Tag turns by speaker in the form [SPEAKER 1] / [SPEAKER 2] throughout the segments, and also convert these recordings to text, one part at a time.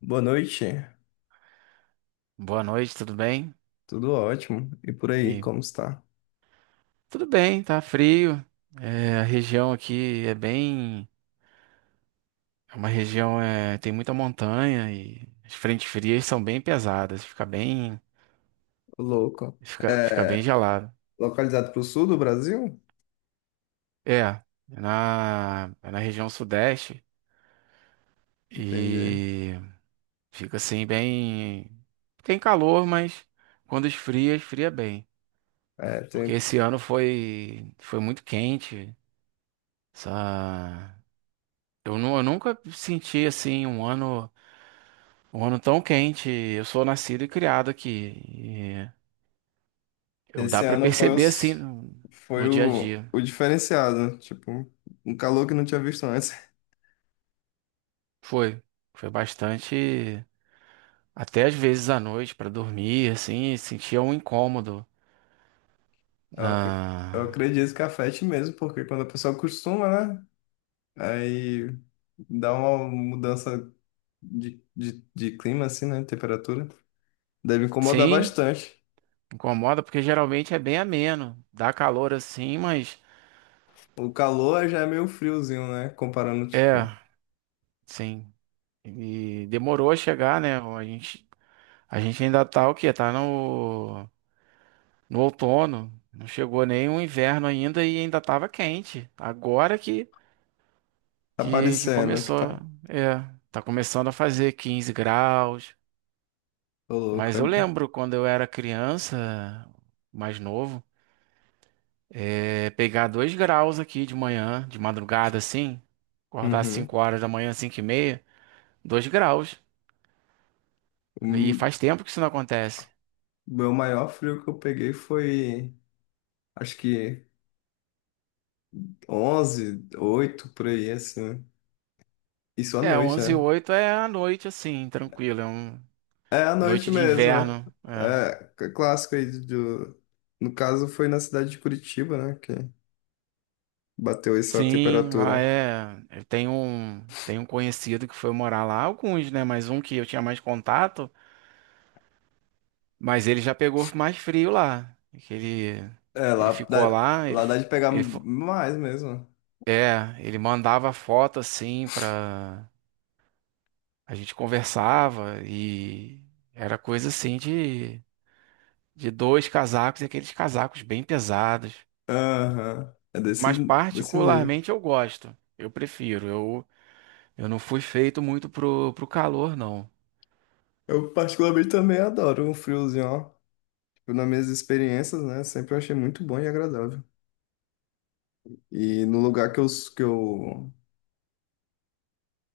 [SPEAKER 1] Boa noite,
[SPEAKER 2] Boa noite, tudo bem?
[SPEAKER 1] tudo ótimo. E por aí,
[SPEAKER 2] E
[SPEAKER 1] como está?
[SPEAKER 2] tudo bem, tá frio. É, a região aqui é bem. É uma região, tem muita montanha e as frentes frias são bem pesadas, fica bem,
[SPEAKER 1] Ô, louco.
[SPEAKER 2] fica, fica bem
[SPEAKER 1] É,
[SPEAKER 2] gelado.
[SPEAKER 1] localizado para o sul do Brasil?
[SPEAKER 2] É, é é na região sudeste
[SPEAKER 1] Entendi.
[SPEAKER 2] e fica assim bem. Tem calor, mas quando esfria, esfria bem.
[SPEAKER 1] É,
[SPEAKER 2] Porque esse ano foi muito quente. Essa... Eu, eu nunca senti assim um ano. Um ano tão quente. Eu sou nascido e criado aqui. E eu dá
[SPEAKER 1] esse
[SPEAKER 2] pra
[SPEAKER 1] ano foi,
[SPEAKER 2] perceber assim
[SPEAKER 1] os,
[SPEAKER 2] no,
[SPEAKER 1] foi
[SPEAKER 2] no dia a
[SPEAKER 1] o,
[SPEAKER 2] dia.
[SPEAKER 1] o diferenciado, tipo, um calor que não tinha visto antes.
[SPEAKER 2] Foi, foi bastante. Até às vezes à noite pra dormir, assim, sentia um incômodo.
[SPEAKER 1] Eu,
[SPEAKER 2] Na...
[SPEAKER 1] ac- eu acredito que afete mesmo, porque quando a pessoa acostuma, né? Aí dá uma mudança de clima, assim, né? Temperatura. Deve incomodar
[SPEAKER 2] Sim,
[SPEAKER 1] bastante.
[SPEAKER 2] incomoda porque geralmente é bem ameno, dá calor assim, mas
[SPEAKER 1] O calor já é meio friozinho, né? Comparando,
[SPEAKER 2] é,
[SPEAKER 1] tipo.
[SPEAKER 2] sim. E demorou a chegar, né? A gente ainda tá o quê? Tá no outono. Não chegou nem o inverno ainda e ainda estava quente. Agora que,
[SPEAKER 1] Tá
[SPEAKER 2] que, que
[SPEAKER 1] parecendo que
[SPEAKER 2] começou.
[SPEAKER 1] tá.
[SPEAKER 2] É, tá começando a fazer 15 graus.
[SPEAKER 1] Tô louco.
[SPEAKER 2] Mas
[SPEAKER 1] É...
[SPEAKER 2] eu lembro quando eu era criança, mais novo, pegar 2 graus aqui de manhã, de madrugada assim, acordar às
[SPEAKER 1] Uhum.
[SPEAKER 2] 5 horas da manhã, 5h30, 2 graus. E
[SPEAKER 1] O
[SPEAKER 2] faz tempo que isso não acontece.
[SPEAKER 1] meu maior frio que eu peguei foi, acho que 11 8 por aí, assim. Isso à
[SPEAKER 2] É,
[SPEAKER 1] noite,
[SPEAKER 2] onze e
[SPEAKER 1] né?
[SPEAKER 2] 8 é a noite assim, tranquila, é uma
[SPEAKER 1] É à
[SPEAKER 2] noite
[SPEAKER 1] noite
[SPEAKER 2] de
[SPEAKER 1] mesmo.
[SPEAKER 2] inverno. É.
[SPEAKER 1] É clássico aí do... No caso, foi na cidade de Curitiba, né? Que bateu essa
[SPEAKER 2] Sim, lá
[SPEAKER 1] temperatura.
[SPEAKER 2] é. Eu tenho um conhecido que foi morar lá, alguns, né? Mas um que eu tinha mais contato, mas ele já pegou mais frio lá. Que Ele,
[SPEAKER 1] É,
[SPEAKER 2] ele
[SPEAKER 1] lá
[SPEAKER 2] ficou
[SPEAKER 1] dá,
[SPEAKER 2] lá, ele,
[SPEAKER 1] lá
[SPEAKER 2] f-
[SPEAKER 1] dá de pegar
[SPEAKER 2] ele, fo-
[SPEAKER 1] mais mesmo.
[SPEAKER 2] é, ele mandava foto assim pra. A gente conversava e era coisa assim de dois casacos e aqueles casacos bem pesados.
[SPEAKER 1] Aham. É desse,
[SPEAKER 2] Mas
[SPEAKER 1] desse nível.
[SPEAKER 2] particularmente eu gosto, eu prefiro. Eu não fui feito muito pro calor, não.
[SPEAKER 1] Eu particularmente também adoro um friozinho, ó, nas minhas experiências, né, sempre eu achei muito bom e agradável. E no lugar que eu,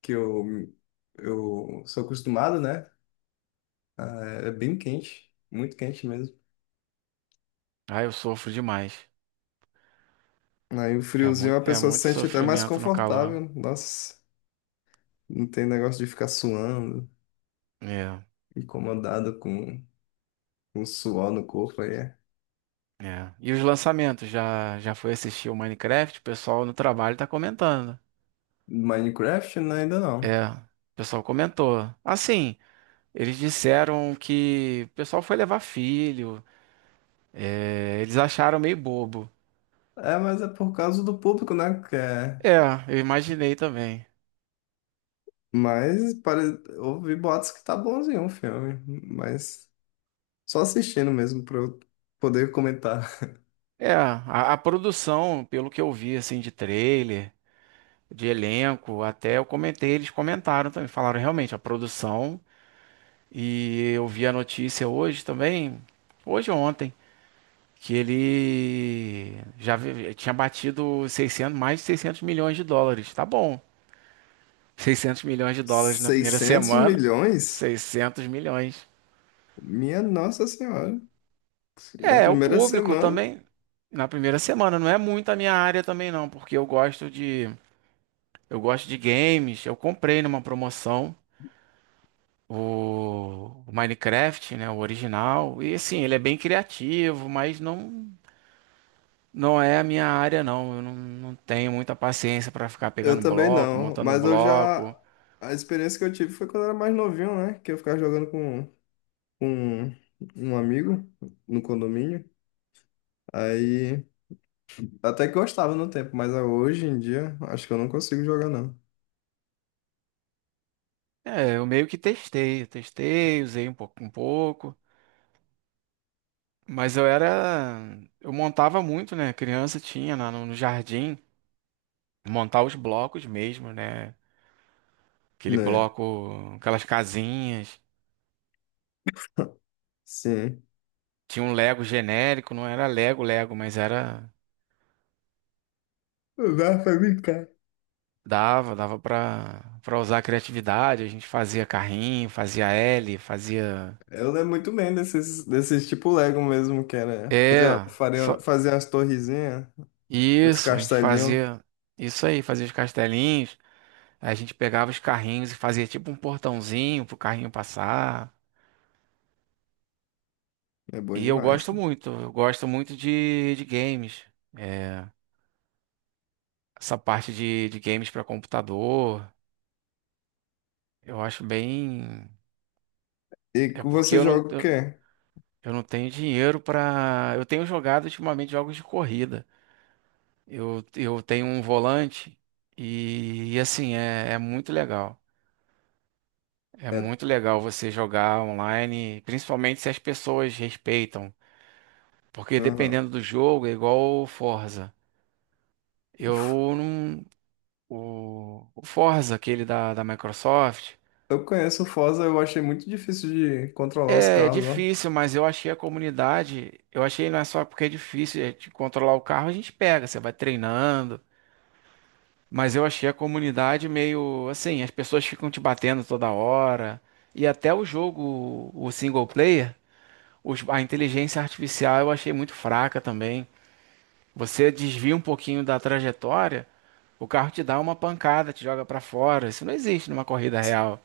[SPEAKER 1] que eu sou acostumado, né, ah, é bem quente, muito quente mesmo.
[SPEAKER 2] Ah, eu sofro demais.
[SPEAKER 1] Aí o
[SPEAKER 2] É
[SPEAKER 1] friozinho
[SPEAKER 2] muito,
[SPEAKER 1] a
[SPEAKER 2] é
[SPEAKER 1] pessoa se
[SPEAKER 2] muito
[SPEAKER 1] sente até mais
[SPEAKER 2] sofrimento no calor.
[SPEAKER 1] confortável. Nossa, não tem negócio de ficar suando,
[SPEAKER 2] É,
[SPEAKER 1] incomodada com o suor no corpo aí. É.
[SPEAKER 2] é. E os lançamentos? Já foi assistir o Minecraft? O pessoal no trabalho tá comentando.
[SPEAKER 1] Minecraft, né, ainda não.
[SPEAKER 2] É, o pessoal comentou. Assim, eles disseram que o pessoal foi levar filho. Eles acharam meio bobo.
[SPEAKER 1] É, mas é por causa do público, né, que é...
[SPEAKER 2] É, eu imaginei também.
[SPEAKER 1] Mas ouvi boatos que tá bonzinho o filme, mas só assistindo mesmo para eu poder comentar.
[SPEAKER 2] É, a produção, pelo que eu vi, assim, de trailer, de elenco, até eu comentei, eles comentaram também. Falaram realmente, a produção. E eu vi a notícia hoje também, hoje ou ontem, que ele já tinha batido 600, mais de 600 milhões de dólares. Tá bom. 600 milhões de dólares na primeira
[SPEAKER 1] Seiscentos
[SPEAKER 2] semana,
[SPEAKER 1] milhões?
[SPEAKER 2] 600 milhões.
[SPEAKER 1] Minha Nossa Senhora. Na
[SPEAKER 2] É, o
[SPEAKER 1] primeira
[SPEAKER 2] público
[SPEAKER 1] semana,
[SPEAKER 2] também na primeira semana, não é muito a minha área também não, porque eu gosto de games, eu comprei numa promoção o Minecraft, né, o original, e assim, ele é bem criativo, mas não. Não é a minha área, não. Eu não tenho muita paciência para ficar
[SPEAKER 1] eu
[SPEAKER 2] pegando
[SPEAKER 1] também
[SPEAKER 2] bloco,
[SPEAKER 1] não.
[SPEAKER 2] montando
[SPEAKER 1] Mas eu já.
[SPEAKER 2] bloco.
[SPEAKER 1] A experiência que eu tive foi quando eu era mais novinho, né? Que eu ficava jogando com um amigo no condomínio. Aí. Até que gostava no tempo, mas hoje em dia, acho que eu não consigo jogar, não.
[SPEAKER 2] É, eu meio que testei, eu testei, usei um pouco, um pouco. Mas eu era, eu montava muito, né? Criança tinha no jardim, montar os blocos mesmo, né? Aquele
[SPEAKER 1] Né?
[SPEAKER 2] bloco, aquelas casinhas.
[SPEAKER 1] Sim.
[SPEAKER 2] Tinha um Lego genérico, não era Lego, Lego, mas era
[SPEAKER 1] Vai pra mim.
[SPEAKER 2] dava, dava para usar a criatividade. A gente fazia carrinho, fazia L, fazia
[SPEAKER 1] Eu lembro muito bem desses tipo Lego mesmo, que era fazer,
[SPEAKER 2] é, só,
[SPEAKER 1] fazer as torrezinhas, os
[SPEAKER 2] isso, a gente
[SPEAKER 1] castelinhos.
[SPEAKER 2] fazia isso aí, fazia os castelinhos, a gente pegava os carrinhos e fazia tipo um portãozinho pro carrinho passar.
[SPEAKER 1] É bom
[SPEAKER 2] E
[SPEAKER 1] demais.
[SPEAKER 2] eu gosto muito de games. É, essa parte de games para computador, eu acho bem.
[SPEAKER 1] E
[SPEAKER 2] É
[SPEAKER 1] que
[SPEAKER 2] porque
[SPEAKER 1] você
[SPEAKER 2] eu não,
[SPEAKER 1] joga o
[SPEAKER 2] eu,
[SPEAKER 1] quê?
[SPEAKER 2] eu não tenho dinheiro pra. Eu tenho jogado ultimamente jogos de corrida. Eu tenho um volante e assim, é muito legal. É
[SPEAKER 1] É,
[SPEAKER 2] muito legal você jogar online, principalmente se as pessoas respeitam, porque
[SPEAKER 1] aham.
[SPEAKER 2] dependendo do jogo, é igual o Forza.
[SPEAKER 1] Uf,
[SPEAKER 2] Eu não. O Forza, aquele da Microsoft,
[SPEAKER 1] eu conheço o Forza, eu achei muito difícil de controlar os
[SPEAKER 2] é
[SPEAKER 1] carros, ó.
[SPEAKER 2] difícil, mas eu achei a comunidade. Eu achei não é só porque é difícil é, de controlar o carro, a gente pega, você vai treinando. Mas eu achei a comunidade meio assim, as pessoas ficam te batendo toda hora. E até o jogo, o single player. A inteligência artificial eu achei muito fraca também. Você desvia um pouquinho da trajetória, o carro te dá uma pancada, te joga para fora. Isso não existe numa corrida real.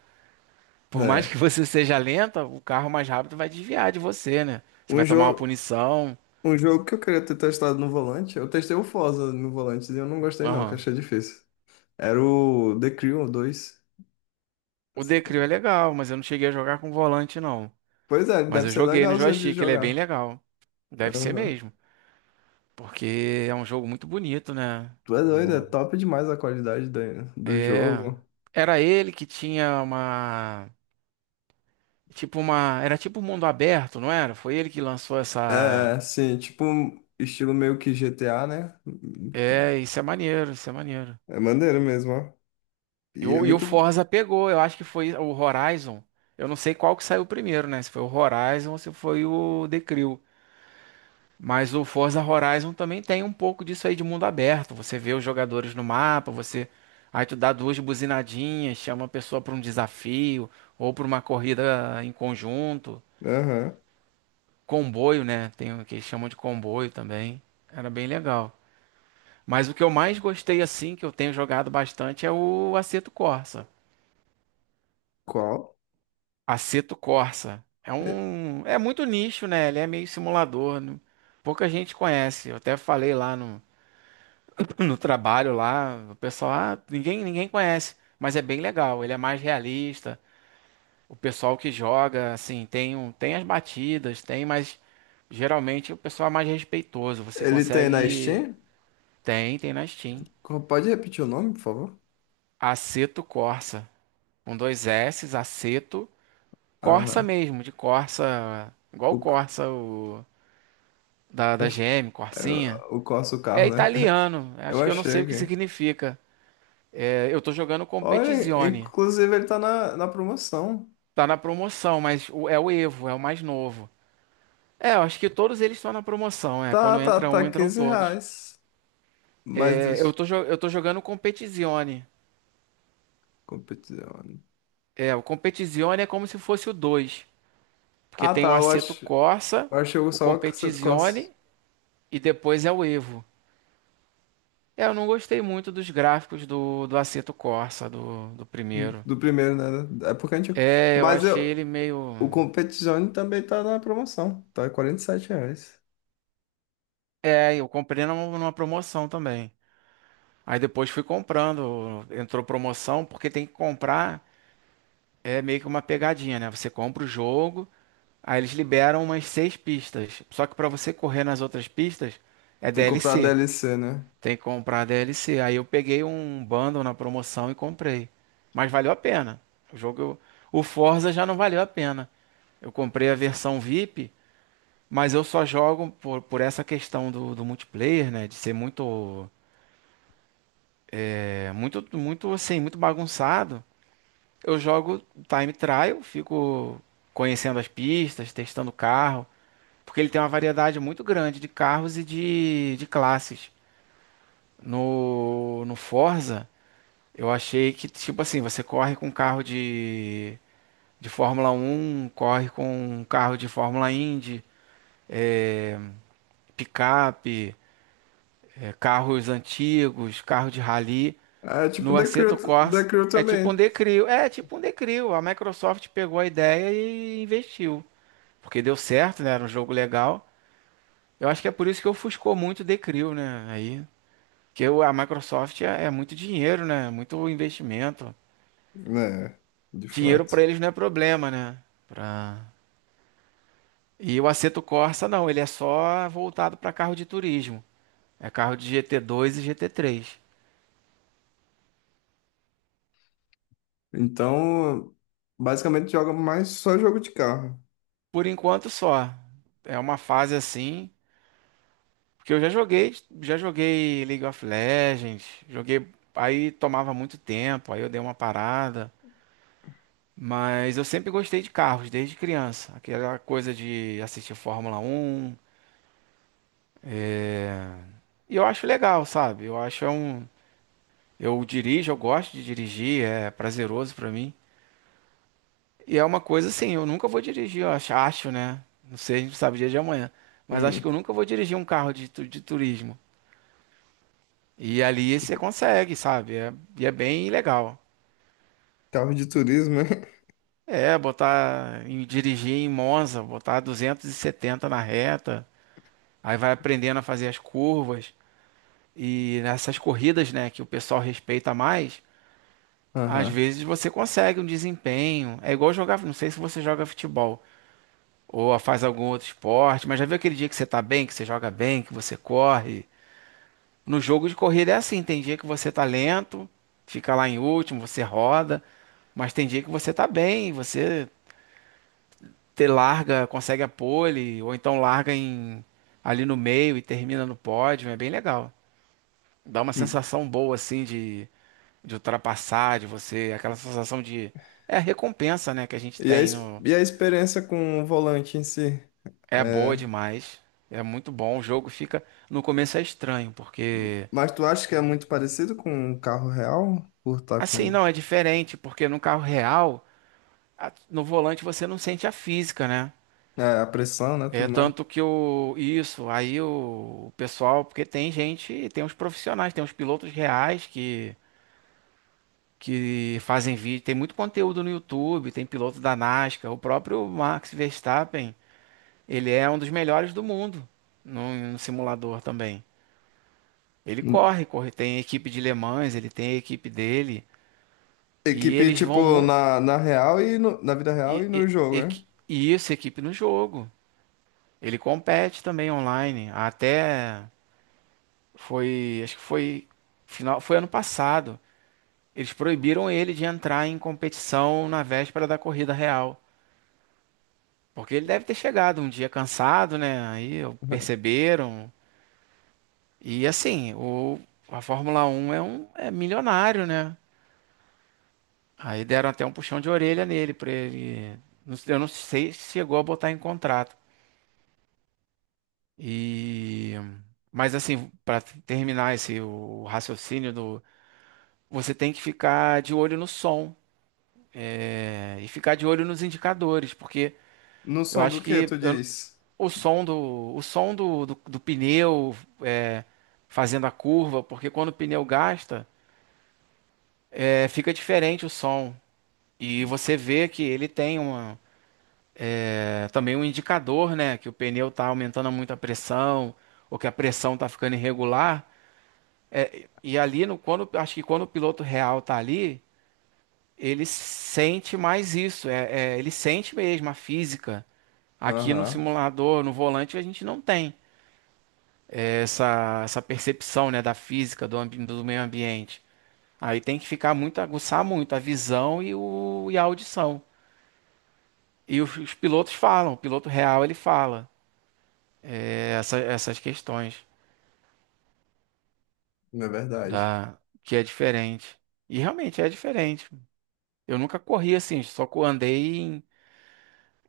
[SPEAKER 2] Por mais
[SPEAKER 1] É.
[SPEAKER 2] que você seja lenta, o carro mais rápido vai desviar de você, né? Você
[SPEAKER 1] Um
[SPEAKER 2] vai tomar uma
[SPEAKER 1] jogo,
[SPEAKER 2] punição.
[SPEAKER 1] um jogo que eu queria ter testado no volante, eu testei o Forza no volante e eu não gostei não, que
[SPEAKER 2] Aham.
[SPEAKER 1] eu achei difícil. Era o The Crew 2.
[SPEAKER 2] O Decrew é legal, mas eu não cheguei a jogar com volante, não.
[SPEAKER 1] Pois é,
[SPEAKER 2] Mas
[SPEAKER 1] deve
[SPEAKER 2] eu
[SPEAKER 1] ser
[SPEAKER 2] joguei no
[SPEAKER 1] legalzinho de
[SPEAKER 2] joystick, ele é bem
[SPEAKER 1] jogar.
[SPEAKER 2] legal. Deve ser
[SPEAKER 1] Aham.
[SPEAKER 2] mesmo, porque é um jogo muito bonito, né?
[SPEAKER 1] Tu é doido, é
[SPEAKER 2] O-
[SPEAKER 1] top demais a qualidade da- do
[SPEAKER 2] É.
[SPEAKER 1] jogo.
[SPEAKER 2] Era ele que tinha uma. Tipo uma. Era tipo um mundo aberto, não era? Foi ele que lançou essa.
[SPEAKER 1] É, sim, tipo, um estilo meio que GTA, né?
[SPEAKER 2] É, isso é maneiro, isso é maneiro.
[SPEAKER 1] É maneiro mesmo, ó.
[SPEAKER 2] E
[SPEAKER 1] E é
[SPEAKER 2] o, e o
[SPEAKER 1] muito.
[SPEAKER 2] Forza pegou, eu acho que foi o Horizon. Eu não sei qual que saiu primeiro, né? Se foi o Horizon ou se foi o The Crew. Mas o Forza Horizon também tem um pouco disso aí de mundo aberto. Você vê os jogadores no mapa, você. Aí tu dá duas buzinadinhas, chama a pessoa para um desafio ou para uma corrida em conjunto.
[SPEAKER 1] Aham.
[SPEAKER 2] Comboio, né? Tem o que eles chamam de comboio também. Era bem legal. Mas o que eu mais gostei assim, que eu tenho jogado bastante, é o Assetto Corsa.
[SPEAKER 1] Qual?
[SPEAKER 2] Assetto Corsa é
[SPEAKER 1] E-
[SPEAKER 2] um, é muito nicho, né? Ele é meio simulador, né? Pouca gente conhece. Eu até falei lá no trabalho lá, o pessoal, ah, ninguém conhece, mas é bem legal. Ele é mais realista. O pessoal que joga, assim, tem um, tem as batidas, tem, mas geralmente o pessoal é mais respeitoso. Você
[SPEAKER 1] Ele tem na
[SPEAKER 2] consegue,
[SPEAKER 1] Steam?
[SPEAKER 2] tem, tem na Steam.
[SPEAKER 1] Pode repetir o nome, por favor?
[SPEAKER 2] Assetto Corsa, com dois S, Assetto Corsa
[SPEAKER 1] Aham.
[SPEAKER 2] mesmo, de Corsa, igual o
[SPEAKER 1] O, c-
[SPEAKER 2] Corsa o, da
[SPEAKER 1] ach-
[SPEAKER 2] GM,
[SPEAKER 1] é,
[SPEAKER 2] Corsinha.
[SPEAKER 1] o Corsa, o
[SPEAKER 2] É
[SPEAKER 1] carro, né?
[SPEAKER 2] italiano,
[SPEAKER 1] Eu
[SPEAKER 2] acho que eu não sei
[SPEAKER 1] achei
[SPEAKER 2] o que
[SPEAKER 1] aqui.
[SPEAKER 2] significa. É, eu tô jogando
[SPEAKER 1] Olha,
[SPEAKER 2] Competizione.
[SPEAKER 1] inclusive ele tá na, na promoção.
[SPEAKER 2] Tá na promoção, mas é o Evo, é o mais novo. É, eu acho que todos eles estão na promoção, é.
[SPEAKER 1] Tá,
[SPEAKER 2] Quando
[SPEAKER 1] tá,
[SPEAKER 2] entra um,
[SPEAKER 1] tá
[SPEAKER 2] entram
[SPEAKER 1] 15
[SPEAKER 2] todos.
[SPEAKER 1] reais. Mas
[SPEAKER 2] É, eu
[SPEAKER 1] deixa.
[SPEAKER 2] tô jogando Competizione.
[SPEAKER 1] Competição.
[SPEAKER 2] É, o Competizione é como se fosse o 2, porque
[SPEAKER 1] Ah,
[SPEAKER 2] tem
[SPEAKER 1] tá,
[SPEAKER 2] o
[SPEAKER 1] eu
[SPEAKER 2] Assetto
[SPEAKER 1] acho.
[SPEAKER 2] Corsa,
[SPEAKER 1] Eu achei
[SPEAKER 2] o
[SPEAKER 1] só o Corsa.
[SPEAKER 2] Competizione e depois é o Evo. É, eu não gostei muito dos gráficos do Assetto Corsa, do primeiro.
[SPEAKER 1] Do primeiro, né? É porque a gente.
[SPEAKER 2] É, eu
[SPEAKER 1] Mas
[SPEAKER 2] achei
[SPEAKER 1] eu,
[SPEAKER 2] ele meio.
[SPEAKER 1] o Competizione também tá na promoção. Tá R$ 47.
[SPEAKER 2] É, eu comprei numa promoção também. Aí depois fui comprando, entrou promoção, porque tem que comprar, é meio que uma pegadinha, né? Você compra o jogo, aí eles liberam umas seis pistas. Só que pra você correr nas outras pistas, é
[SPEAKER 1] Tem que comprar a
[SPEAKER 2] DLC.
[SPEAKER 1] DLC, né?
[SPEAKER 2] Tem que comprar DLC. Aí eu peguei um bundle na promoção e comprei. Mas valeu a pena. O jogo, o Forza já não valeu a pena. Eu comprei a versão VIP, mas eu só jogo por essa questão do multiplayer, né? De ser muito, muito, muito assim, muito bagunçado. Eu jogo time trial, fico conhecendo as pistas, testando o carro, porque ele tem uma variedade muito grande de carros e de classes. No Forza, eu achei que, tipo assim, você corre com carro de Fórmula 1, corre com um carro de Fórmula Indy, picape. Carros antigos, carro de rally.
[SPEAKER 1] É tipo
[SPEAKER 2] No
[SPEAKER 1] The Crew,
[SPEAKER 2] Assetto
[SPEAKER 1] The
[SPEAKER 2] Corsa
[SPEAKER 1] Crew
[SPEAKER 2] é tipo um
[SPEAKER 1] também.
[SPEAKER 2] Decrio. É tipo um Decrio. A Microsoft pegou a ideia e investiu. Porque deu certo, né? Era um jogo legal. Eu acho que é por isso que ofuscou muito o Decrio, né? Aí, a Microsoft é muito dinheiro, né? Muito investimento.
[SPEAKER 1] Né, de
[SPEAKER 2] Dinheiro
[SPEAKER 1] fato.
[SPEAKER 2] para eles não é problema, né? Pra... E o Assetto Corsa não, ele é só voltado para carro de turismo. É carro de GT2 e GT3.
[SPEAKER 1] Então, basicamente joga mais só jogo de carro.
[SPEAKER 2] Por enquanto só. É uma fase assim. Porque eu já joguei League of Legends, joguei, aí tomava muito tempo, aí eu dei uma parada, mas eu sempre gostei de carros desde criança, aquela coisa de assistir Fórmula 1, e eu acho legal, sabe? Eu acho é um, eu dirijo, eu gosto de dirigir, é prazeroso pra mim. E é uma coisa assim, eu nunca vou dirigir, eu acho, né? Não sei, a gente não sabe o dia de amanhã, mas acho que
[SPEAKER 1] Hum,
[SPEAKER 2] eu nunca vou dirigir um carro de turismo. E ali você consegue, sabe? E é bem legal.
[SPEAKER 1] Carro de turismo, né?
[SPEAKER 2] É, botar em dirigir em Monza, botar 270 na reta, aí vai aprendendo a fazer as curvas e nessas corridas, né, que o pessoal respeita mais, às
[SPEAKER 1] Aham.
[SPEAKER 2] vezes você consegue um desempenho. É igual jogar, não sei se você joga futebol ou faz algum outro esporte, mas já viu aquele dia que você tá bem, que você joga bem, que você corre? No jogo de corrida é assim, tem dia que você tá lento, fica lá em último, você roda, mas tem dia que você tá bem, você ter larga, consegue a pole, ou então larga em, ali no meio e termina no pódio, é bem legal. Dá uma
[SPEAKER 1] Hum.
[SPEAKER 2] sensação boa assim de ultrapassar, de você, aquela sensação de é a recompensa, né, que a gente
[SPEAKER 1] E a,
[SPEAKER 2] tem
[SPEAKER 1] ex-
[SPEAKER 2] no
[SPEAKER 1] e a experiência com o volante em si?
[SPEAKER 2] é boa
[SPEAKER 1] É,
[SPEAKER 2] demais. É muito bom, o jogo fica no começo é estranho, porque
[SPEAKER 1] mas tu acha que é muito parecido com um carro real? Por estar
[SPEAKER 2] assim
[SPEAKER 1] com
[SPEAKER 2] não é diferente, porque no carro real, no volante você não sente a física, né?
[SPEAKER 1] a pressão, né?
[SPEAKER 2] É
[SPEAKER 1] Tudo mais.
[SPEAKER 2] tanto que o isso, aí o pessoal, porque tem gente, tem uns profissionais, tem uns pilotos reais que fazem vídeo, tem muito conteúdo no YouTube, tem piloto da NASCAR, o próprio Max Verstappen, ele é um dos melhores do mundo no simulador também. Ele corre, corre, tem equipe de Le Mans, ele tem a equipe dele e
[SPEAKER 1] Equipe,
[SPEAKER 2] eles vão
[SPEAKER 1] tipo,
[SPEAKER 2] muito
[SPEAKER 1] na real e na vida real
[SPEAKER 2] e,
[SPEAKER 1] e no
[SPEAKER 2] e,
[SPEAKER 1] jogo,
[SPEAKER 2] e,
[SPEAKER 1] né?
[SPEAKER 2] e isso, equipe no jogo. Ele compete também online, até foi, acho que foi final, foi ano passado. Eles proibiram ele de entrar em competição na véspera da corrida real, porque ele deve ter chegado um dia cansado, né? Aí perceberam. E assim, o a Fórmula um é milionário, né? Aí deram até um puxão de orelha nele para ele, não eu não sei se chegou a botar em contrato. E mas assim, para terminar esse o raciocínio do você tem que ficar de olho no som. É, e ficar de olho nos indicadores, porque
[SPEAKER 1] No
[SPEAKER 2] eu
[SPEAKER 1] som do
[SPEAKER 2] acho
[SPEAKER 1] que
[SPEAKER 2] que
[SPEAKER 1] tu
[SPEAKER 2] eu-
[SPEAKER 1] diz?
[SPEAKER 2] o som do, o som do pneu é, fazendo a curva, porque quando o pneu gasta, é, fica diferente o som. E você vê que ele tem uma, é, também um indicador, né? Que o pneu está aumentando muito a pressão, ou que a pressão está ficando irregular. E ali, no, quando, acho que quando o piloto real tá ali, ele sente mais isso. É, é, ele sente mesmo a física. Aqui no
[SPEAKER 1] Aham,
[SPEAKER 2] simulador, no volante, a gente não tem essa, essa percepção, né, da física, do meio ambiente. Aí tem que ficar muito, aguçar muito a visão e, o, e a audição. E os pilotos falam, o piloto real ele fala é, essas questões
[SPEAKER 1] é verdade.
[SPEAKER 2] da que é diferente. E realmente é diferente. Eu nunca corri assim, andei em,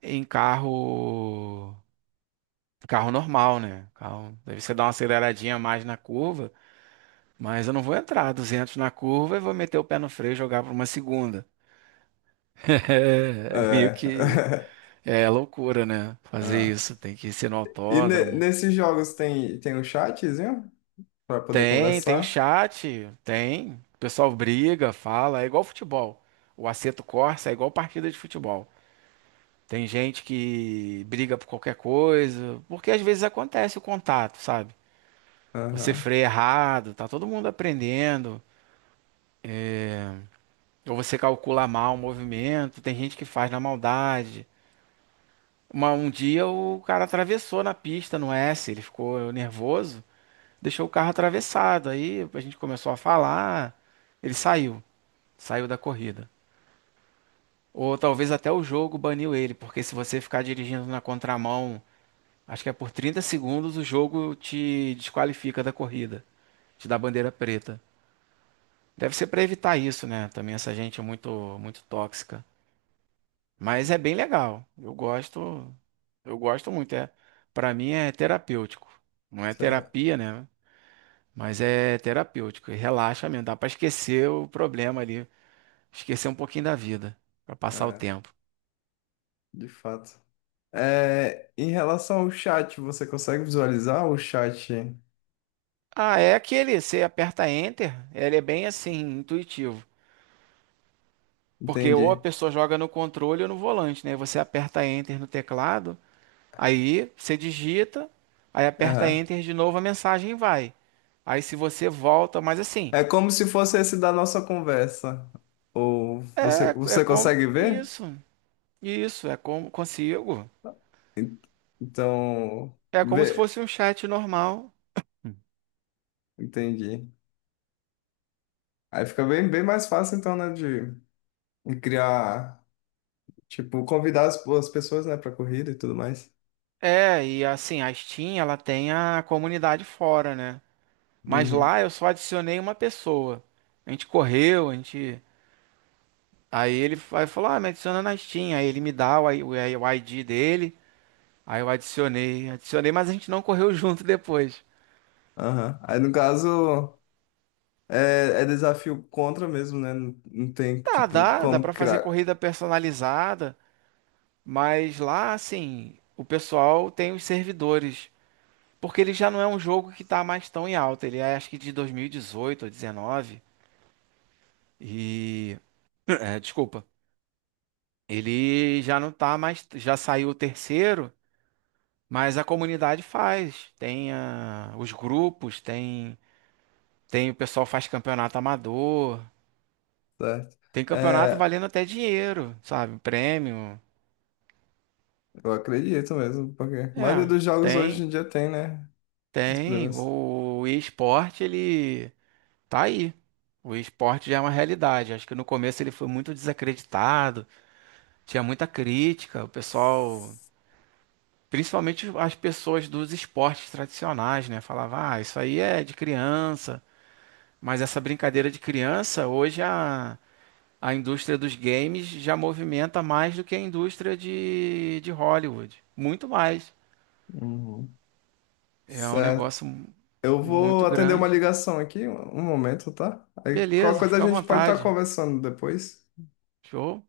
[SPEAKER 2] em carro carro normal, né? Carro, deve você dar uma aceleradinha a mais na curva, mas eu não vou entrar 200 na curva e vou meter o pé no freio e jogar para uma segunda. É, é meio
[SPEAKER 1] É.
[SPEAKER 2] que é loucura, né? Fazer
[SPEAKER 1] Ah.
[SPEAKER 2] isso, tem que ser no
[SPEAKER 1] E
[SPEAKER 2] autódromo.
[SPEAKER 1] nesses jogos tem um chatzinho pra poder
[SPEAKER 2] Tem, tem o
[SPEAKER 1] conversar?
[SPEAKER 2] chat, tem. O pessoal briga, fala, é igual futebol. O Assetto Corsa é igual partida de futebol. Tem gente que briga por qualquer coisa, porque às vezes acontece o contato, sabe? Você
[SPEAKER 1] Aham.
[SPEAKER 2] freia errado, tá todo mundo aprendendo, ou você calcula mal o movimento, tem gente que faz na maldade. Um dia o cara atravessou na pista no S, ele ficou nervoso, deixou o carro atravessado. Aí a gente começou a falar, ele saiu, saiu da corrida. Ou talvez até o jogo baniu ele, porque se você ficar dirigindo na contramão, acho que é por 30 segundos, o jogo te desqualifica da corrida, te dá bandeira preta. Deve ser para evitar isso, né? Também essa gente é muito, muito tóxica. Mas é bem legal. Eu gosto muito. É, para mim é terapêutico. Não é
[SPEAKER 1] Cê-
[SPEAKER 2] terapia, né? Mas é terapêutico, e relaxa mesmo, dá pra esquecer o problema ali, esquecer um pouquinho da vida, pra passar o
[SPEAKER 1] É,
[SPEAKER 2] tempo.
[SPEAKER 1] de fato. É, em relação ao chat, você consegue visualizar o chat?
[SPEAKER 2] Ah, é aquele, você aperta Enter, ele é bem assim, intuitivo. Porque ou a
[SPEAKER 1] Entendi.
[SPEAKER 2] pessoa joga no controle ou no volante, né? Você aperta Enter no teclado, aí você digita, aí aperta
[SPEAKER 1] Aham.
[SPEAKER 2] Enter de novo, a mensagem vai. Aí se você volta, mas assim,
[SPEAKER 1] É como se fosse esse da nossa conversa. Ou você,
[SPEAKER 2] é, é
[SPEAKER 1] você
[SPEAKER 2] como
[SPEAKER 1] consegue ver?
[SPEAKER 2] isso, é como consigo.
[SPEAKER 1] Então,
[SPEAKER 2] É como se
[SPEAKER 1] vê,
[SPEAKER 2] fosse um chat normal.
[SPEAKER 1] entendi. Aí fica bem, bem mais fácil, então, né, de criar, tipo, convidar as pessoas, né, pra corrida e tudo mais.
[SPEAKER 2] É, e assim, a Steam, ela tem a comunidade fora, né? Mas
[SPEAKER 1] Uhum,
[SPEAKER 2] lá eu só adicionei uma pessoa. A gente correu, a gente. Aí ele falou: Ah, me adiciona na Steam. Aí ele me dá o ID dele. Aí eu adicionei, adicionei, mas a gente não correu junto depois.
[SPEAKER 1] aham. Aí, no caso, é desafio contra mesmo, né? Não, não tem,
[SPEAKER 2] Tá,
[SPEAKER 1] tipo,
[SPEAKER 2] dá, dá
[SPEAKER 1] como
[SPEAKER 2] pra fazer
[SPEAKER 1] criar,
[SPEAKER 2] corrida personalizada. Mas lá, assim, o pessoal tem os servidores. Porque ele já não é um jogo que tá mais tão em alta. Ele é acho que de 2018 ou 19. E. É, desculpa. Ele já não tá mais, já saiu o terceiro, mas a comunidade faz. Tem ah, os grupos, tem, tem o pessoal faz campeonato amador,
[SPEAKER 1] certo?
[SPEAKER 2] tem campeonato
[SPEAKER 1] É,
[SPEAKER 2] valendo até dinheiro, sabe? Prêmio.
[SPEAKER 1] eu acredito mesmo, porque a maioria
[SPEAKER 2] É,
[SPEAKER 1] dos jogos hoje em
[SPEAKER 2] tem,
[SPEAKER 1] dia tem, né, os
[SPEAKER 2] tem.
[SPEAKER 1] problemas.
[SPEAKER 2] O esporte ele tá aí. O esporte já é uma realidade. Acho que no começo ele foi muito desacreditado, tinha muita crítica, o pessoal. Principalmente as pessoas dos esportes tradicionais, né? Falava, ah, isso aí é de criança. Mas essa brincadeira de criança, hoje a indústria dos games já movimenta mais do que a indústria de Hollywood. Muito mais.
[SPEAKER 1] Uhum.
[SPEAKER 2] É um
[SPEAKER 1] Certo.
[SPEAKER 2] negócio
[SPEAKER 1] Eu vou
[SPEAKER 2] muito
[SPEAKER 1] atender uma
[SPEAKER 2] grande.
[SPEAKER 1] ligação aqui, um momento, tá? Aí qualquer
[SPEAKER 2] Beleza,
[SPEAKER 1] coisa a
[SPEAKER 2] fica à
[SPEAKER 1] gente pode estar
[SPEAKER 2] vontade.
[SPEAKER 1] conversando depois.
[SPEAKER 2] Show.